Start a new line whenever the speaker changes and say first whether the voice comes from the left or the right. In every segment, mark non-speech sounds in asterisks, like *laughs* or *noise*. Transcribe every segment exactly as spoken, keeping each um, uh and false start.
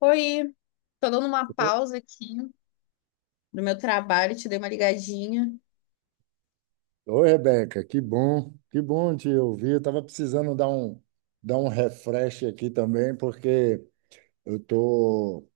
left: Oi, tô dando uma pausa aqui do meu trabalho, te dei uma ligadinha.
right: Oi, Rebeca, que bom, que bom te ouvir. Eu estava precisando dar um, dar um refresh aqui também, porque eu tô,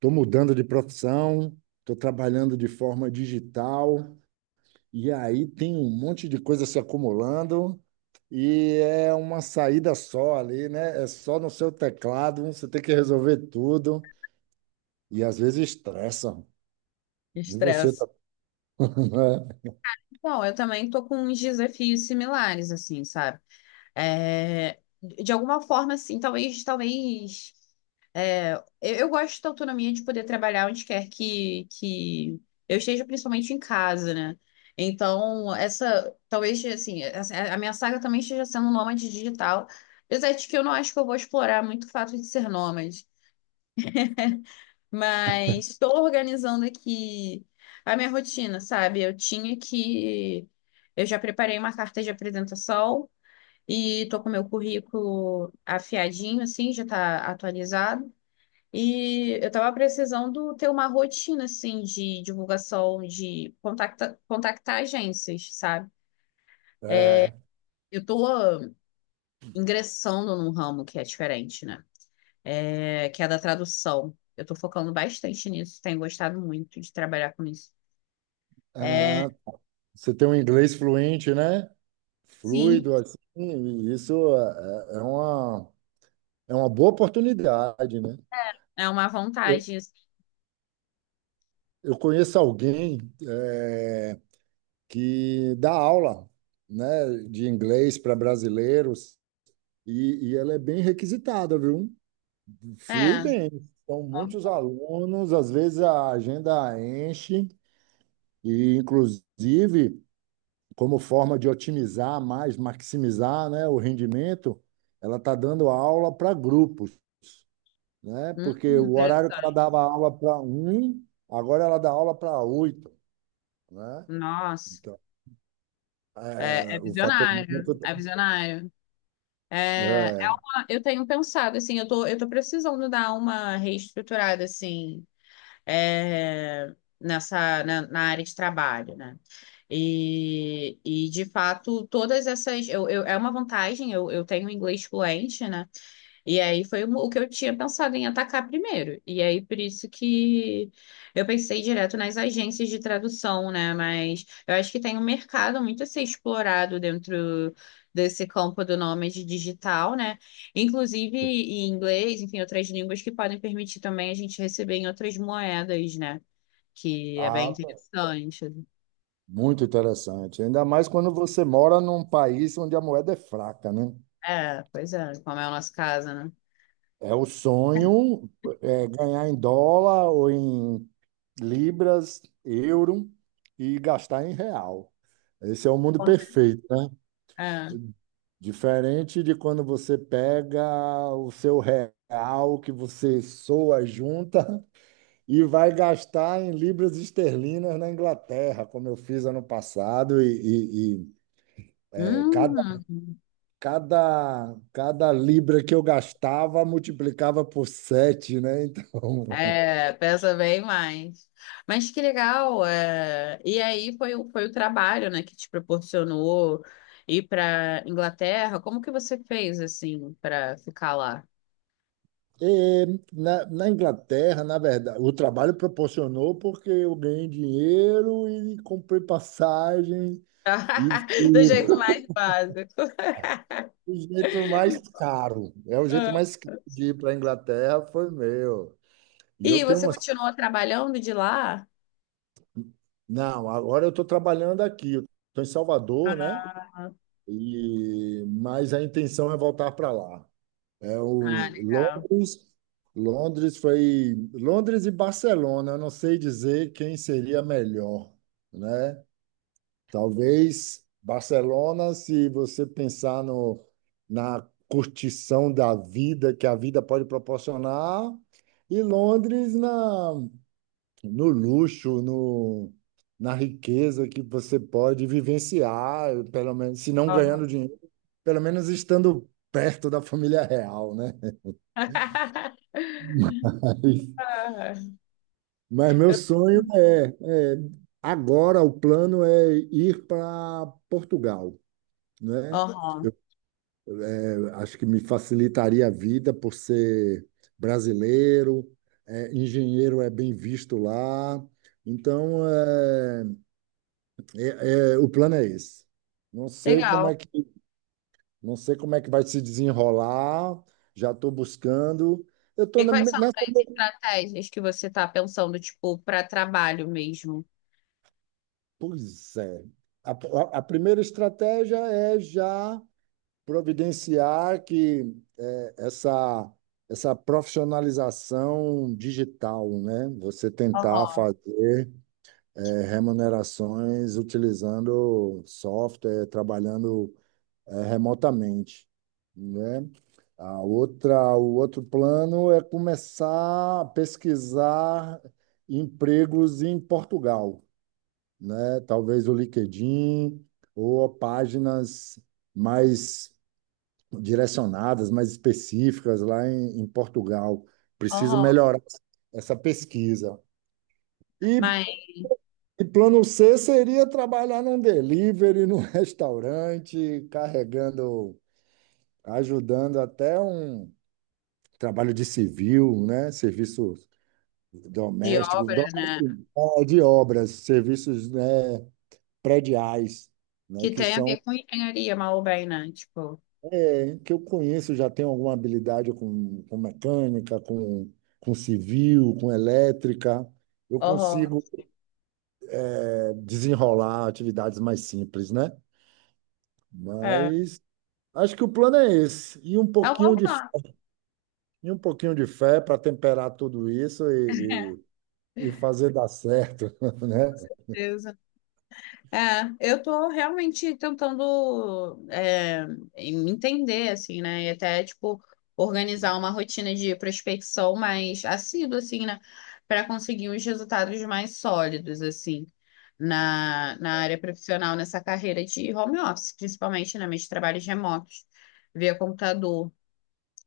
right: tô mudando de profissão, estou trabalhando de forma digital, e aí tem um monte de coisa se acumulando, e é uma saída só ali, né? É só no seu teclado, você tem que resolver tudo, e às vezes estressa. E você
left: Estresse.
right: tá. *laughs*
left: Bom, eu também tô com uns desafios similares, assim, sabe? É, de alguma forma, assim, talvez, talvez, é, eu, eu gosto da autonomia de poder trabalhar onde quer que, que eu esteja, principalmente em casa, né? Então, essa, talvez, assim, essa- a minha saga também esteja sendo nômade digital, apesar de que eu não acho que eu vou explorar muito o fato de ser nômade. Mas estou organizando aqui a minha rotina, sabe? Eu tinha que. Eu já preparei uma carta de apresentação e estou com meu currículo afiadinho, assim, já está atualizado. E eu estava precisando ter uma rotina, assim, de divulgação, de contacta, contactar agências, sabe? É,
right: É.
left: eu estou ingressando num ramo que é diferente, né? É, que é da tradução. Eu estou focando bastante nisso, tenho gostado muito de trabalhar com isso. É,
right: Ah, você tem um inglês fluente, né?
left: sim,
right: Fluido assim, e isso é, é é uma, é uma boa oportunidade, né?
left: é uma
right: Eu,
left: vantagem.
right: eu conheço alguém é, que dá aula, né, de inglês para brasileiros e, e ela é bem requisitada, viu? Flui
left: É,
right: bem. São muitos alunos, às vezes a agenda enche e, inclusive, como forma de otimizar mais, maximizar, né, o rendimento, ela está dando aula para grupos. Né?
left: hum,
right: Porque
left: hum,
right: o horário que ela
left: interessante.
right: dava aula para um, agora ela dá aula para oito, né?
left: Nossa,
right: Então,
left: é, é
right: é, o fator
left: visionário, é visionário. É, é,
right: é,
left: eu tenho pensado, assim, eu tô, eu tô precisando dar uma reestruturada, assim, é, nessa, na, na área de trabalho, né? E, e de fato, todas essas, eu, eu- é uma vantagem, eu, eu tenho inglês fluente, né? E aí foi o o que eu tinha pensado em atacar primeiro. E aí por isso que eu pensei direto nas agências de tradução, né? Mas eu acho que tem um mercado muito a ser explorado dentro desse campo do nômade digital, né? Inclusive em inglês, enfim, outras línguas que podem permitir também a gente receber em outras moedas, né? Que é bem
right: tá
left: interessante.
right: muito interessante, ainda mais quando você mora num país onde a moeda é fraca, né?
left: É, pois é, como é o nosso caso, né?
right: É o sonho é, ganhar em dólar ou em libras, euro e gastar em real. Esse é o mundo perfeito, né?
left: É.
right: Diferente de quando você pega o seu real que você soa, junta *laughs* e vai gastar em libras esterlinas na Inglaterra, como eu fiz ano passado, e, e- e, é, cada,
left: Hum.
right: cada, cada libra que eu gastava multiplicava por sete, né? Então, *laughs*
left: É, pesa bem mais. Mas que legal. é, E aí foi, o- foi o trabalho, né, que te proporcionou ir para Inglaterra. Como que você fez assim para ficar lá?
right: é, na, na Inglaterra, na verdade, o trabalho proporcionou porque eu ganhei dinheiro e comprei passagem.
left: *laughs*
right: E
left: Do
right: fui.
left: jeito mais básico.
right: O jeito
left: *laughs*
right: mais caro, é o jeito
left: Ah.
right: mais caro de ir para a Inglaterra foi meu. E eu
left: E
right: tenho
left: você
right: uma.
left: continuou trabalhando de lá?
right: Não, agora eu estou trabalhando aqui, eu estou em Salvador, né? E mas a intenção é voltar para lá. É
left: Ah,
right: o
left: legal.
right: Londres, Londres foi. Londres e Barcelona, eu não sei dizer quem seria melhor, né? Talvez Barcelona, se você pensar no, na curtição da vida que a vida pode proporcionar, e Londres na, no luxo, no, na riqueza que você pode vivenciar, pelo menos, se não
left: Aham.
right: ganhando dinheiro, pelo menos estando perto da família real, né?
left: *laughs*
right: *laughs*
left: Ah,
right: Mas meu sonho é, é agora o plano é ir para Portugal, né?
left: aham.
right: Acho que me facilitaria a vida por ser brasileiro, é, engenheiro é bem visto lá. Então, é, é- é, o plano é esse. Não sei como é
left: Legal.
right: que, não sei como é que vai se desenrolar. Já estou buscando. Eu
left: E
right: estou
left: quais são
right: nessa.
left: as estratégias que você está pensando, tipo, para trabalho mesmo?
right: Pois é. A, a a primeira estratégia é já providenciar que eh, essa, essa profissionalização digital, né? Você tentar fazer eh, remunerações utilizando software, trabalhando eh, remotamente, né? A outra, o outro plano é começar a pesquisar empregos em Portugal, né? Talvez o LinkedIn ou páginas mais direcionadas, mais específicas lá em, em Portugal. Preciso
left: Aham.
right: melhorar essa pesquisa. E,
left: Mas
right: e plano C seria trabalhar num delivery, num *laughs* restaurante, carregando, ajudando até um trabalho de civil, né? Serviço
left: de
right: doméstico,
left: obra, né?
right: doméstico, não, de obras, serviços, né, prediais, né,
left: Que
right: que
left: tem a ver
right: são.
left: com engenharia, mal ou bem, né? Tipo,
right: É, que eu conheço já tem alguma habilidade com, com mecânica, com, com civil, com elétrica. Eu
left: aham.
right: consigo é, desenrolar atividades mais simples, né?
left: É.
right: Mas acho que o plano é esse. E um
left: É uma
right: pouquinho de, fé-
left: boa
right: e um pouquinho de fé para temperar tudo isso e, e, e fazer dar certo, *laughs* né?
left: coisa. É, eu tô realmente tentando é, me entender, assim, né? E até, tipo, organizar uma rotina de prospecção mais assídua, assim, né? Para conseguir uns resultados mais sólidos, assim, na, na área profissional, nessa carreira de home office, principalmente, né? Meus trabalhos remotos, via computador.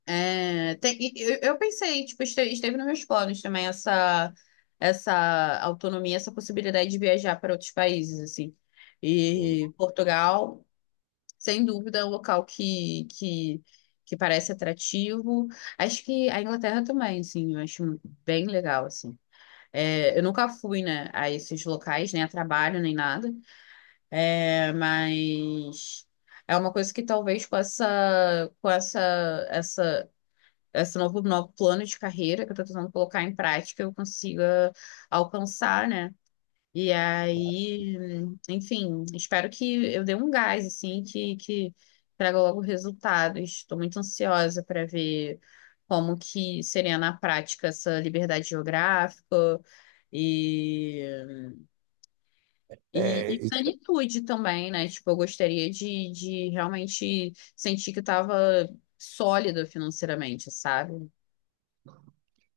left: É, tem- e- eu, eu pensei, tipo, este- esteve nos meus planos também essa, essa autonomia, essa possibilidade de viajar para outros países, assim. E Portugal, sem dúvida, é um local que, que, que parece atrativo. Acho que a Inglaterra também, assim, eu acho bem legal, assim. É, eu nunca fui, né, a esses locais, nem a trabalho, nem nada. É, mas é uma coisa que talvez com essa, com essa, essa esse novo, novo plano de carreira que eu tô tentando colocar em prática, eu consiga alcançar, né? E aí, enfim, espero que eu dê um gás, assim, que, que traga logo resultados. Estou muito ansiosa para ver como que seria na prática essa liberdade geográfica e, e,
right: É,
left: e plenitude também, né? Tipo, eu gostaria de, de realmente sentir que eu estava sólida financeiramente, sabe?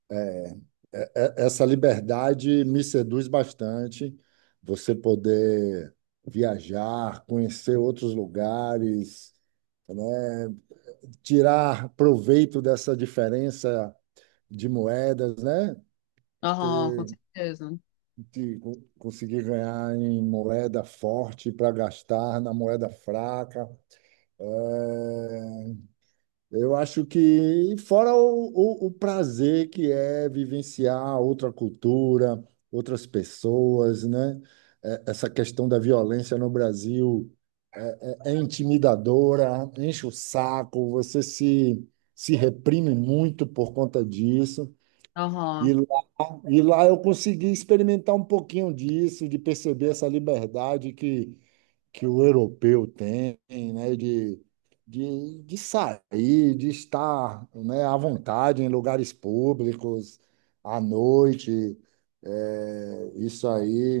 right: É, é- é- essa liberdade me seduz bastante. Você poder viajar, conhecer outros lugares, né? Tirar proveito dessa diferença de moedas, né?
left: Aham, com certeza.
right: De co- conseguir ganhar em moeda forte para gastar na moeda fraca. É, eu acho que, fora o, o, o prazer que é vivenciar outra cultura, outras pessoas, né? É, essa questão da violência no Brasil é intimidadora, enche o saco, você se, se reprime muito por conta disso. E
left: Aham.
right: lá, e lá eu consegui experimentar um pouquinho disso, de perceber essa liberdade que que o europeu tem, né, de, de, de sair, de estar, né, à vontade em lugares públicos, à noite. É, isso aí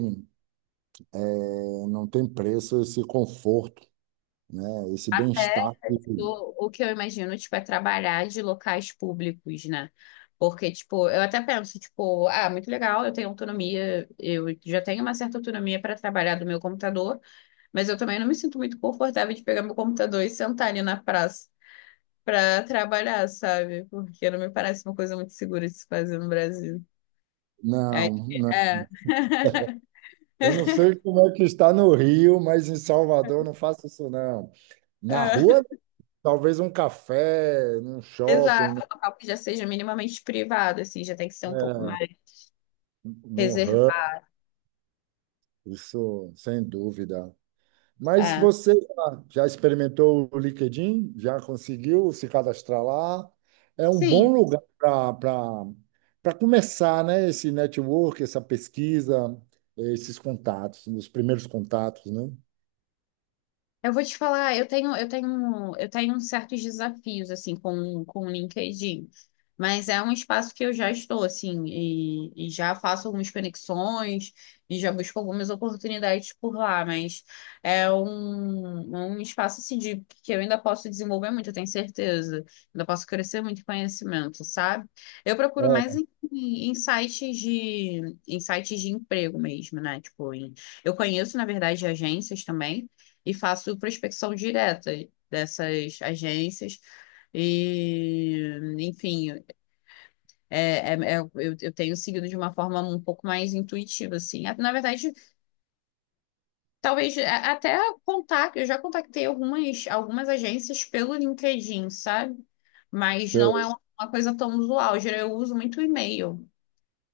right: é, não tem preço, esse conforto, né, esse
left: Até
right: bem-estar. Que
left: o, o que eu imagino, tipo, é trabalhar de locais públicos, né? Porque, tipo, eu até penso, tipo, ah, muito legal, eu tenho autonomia, eu já tenho uma certa autonomia para trabalhar do meu computador, mas eu também não me sinto muito confortável de pegar meu computador e sentar ali na praça para trabalhar, sabe? Porque não me parece uma coisa muito segura de se fazer no Brasil. Aí,
right: não, não.
left: é.
right: Eu não sei como é que está no Rio, mas em Salvador eu não faço isso, não. Na rua,
left: *laughs* É.
right: talvez um café, num shopping,
left: Exato,
right: num,
left: é um local que já seja minimamente privado, assim, já tem que ser um pouco
right: é,
left: mais.
right: num hub,
left: Reservar.
right: isso sem dúvida. Mas
left: É.
right: você já, já experimentou o LinkedIn? Já conseguiu se cadastrar lá? É um
left: Sim,
right: bom lugar para para começar, né? Esse network, essa pesquisa, esses contatos, os primeiros contatos, né?
left: eu vou te falar, eu tenho, eu tenho, eu tenho uns certos desafios assim com, com o LinkedIn, mas é um espaço que eu já estou assim e, e já faço algumas conexões e já busco algumas oportunidades por lá, mas é um, é um espaço assim, de, que eu ainda posso desenvolver muito, eu tenho certeza, ainda posso crescer muito em conhecimento, sabe? Eu procuro mais
right: É,
left: em, em sites de, em sites de emprego mesmo, né? Tipo, em- eu conheço na verdade agências também e faço prospecção direta dessas agências e, enfim, é, é- é- eu, eu tenho seguido de uma forma um pouco mais intuitiva, assim. Ah, na verdade, talvez até contar, eu já contactei algumas, algumas agências pelo LinkedIn, sabe? Mas não é
right: você-
left: uma uma coisa tão usual. Geral, eu uso muito e-mail,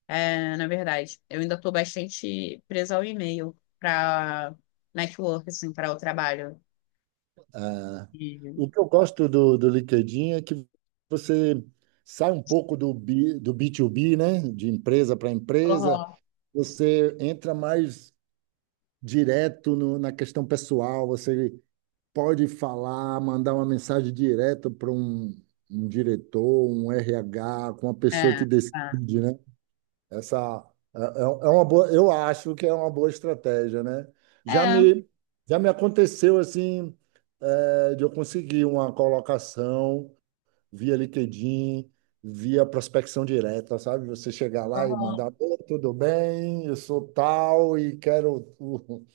left: é, na verdade. Eu ainda estou bastante presa ao e-mail para network, assim, para o trabalho.
right: é.
left: E-
right: O que eu gosto do, do LinkedIn é que você sai um pouco do, B, do B dois B, né? De empresa para empresa,
left: uhum.
right: você entra mais direto no- na questão pessoal, você pode falar, mandar uma mensagem direto para um, um diretor, um R H, com uma pessoa que
left: É, é.
right: decide, né? Essa é, é é uma boa, eu acho que é uma boa estratégia, né? Já
left: É,
right: me, já me aconteceu assim, é, de eu conseguir uma colocação via LinkedIn, via prospecção direta, sabe? Você chegar lá e
left: uhum.
right: mandar, "Oi, tudo bem, eu sou tal e quero o,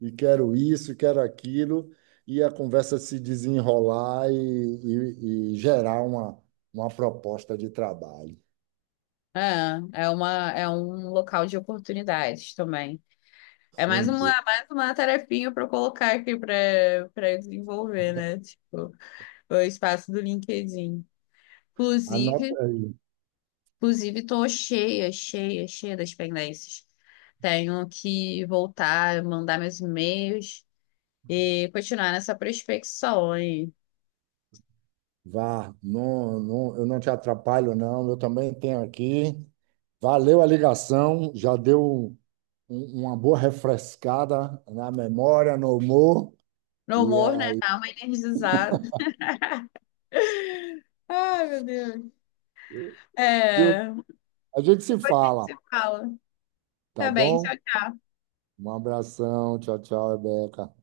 right: e quero isso, e quero aquilo, e a conversa se desenrolar e, e- e gerar uma, uma proposta de trabalho.
left: É, é uma, é um local de oportunidades também. É mais
right: Sem
left: uma,
right: dúvida.
left: mais uma tarefinha para eu colocar aqui para para desenvolver, né? Tipo, o espaço do LinkedIn.
right: Anota
left: Inclusive,
right: aí,
left: inclusive tô cheia, cheia, cheia das pendências. Tenho que voltar, mandar meus e-mails e continuar nessa prospecção aí.
right: vá, não, não, eu não te atrapalho, não, eu também tenho aqui. Valeu a ligação, já deu um- um, uma boa refrescada na memória, no humor,
left: No
right: e
left: humor, né?
right: aí,
left: Calma, energizada. Ai, meu Deus.
right: viu?
left: É,
right: A gente se fala,
left: você fala.
right: tá
left: Tá bem,
right: bom?
left: tchau.
right: Um abração, tchau, tchau, Rebeca.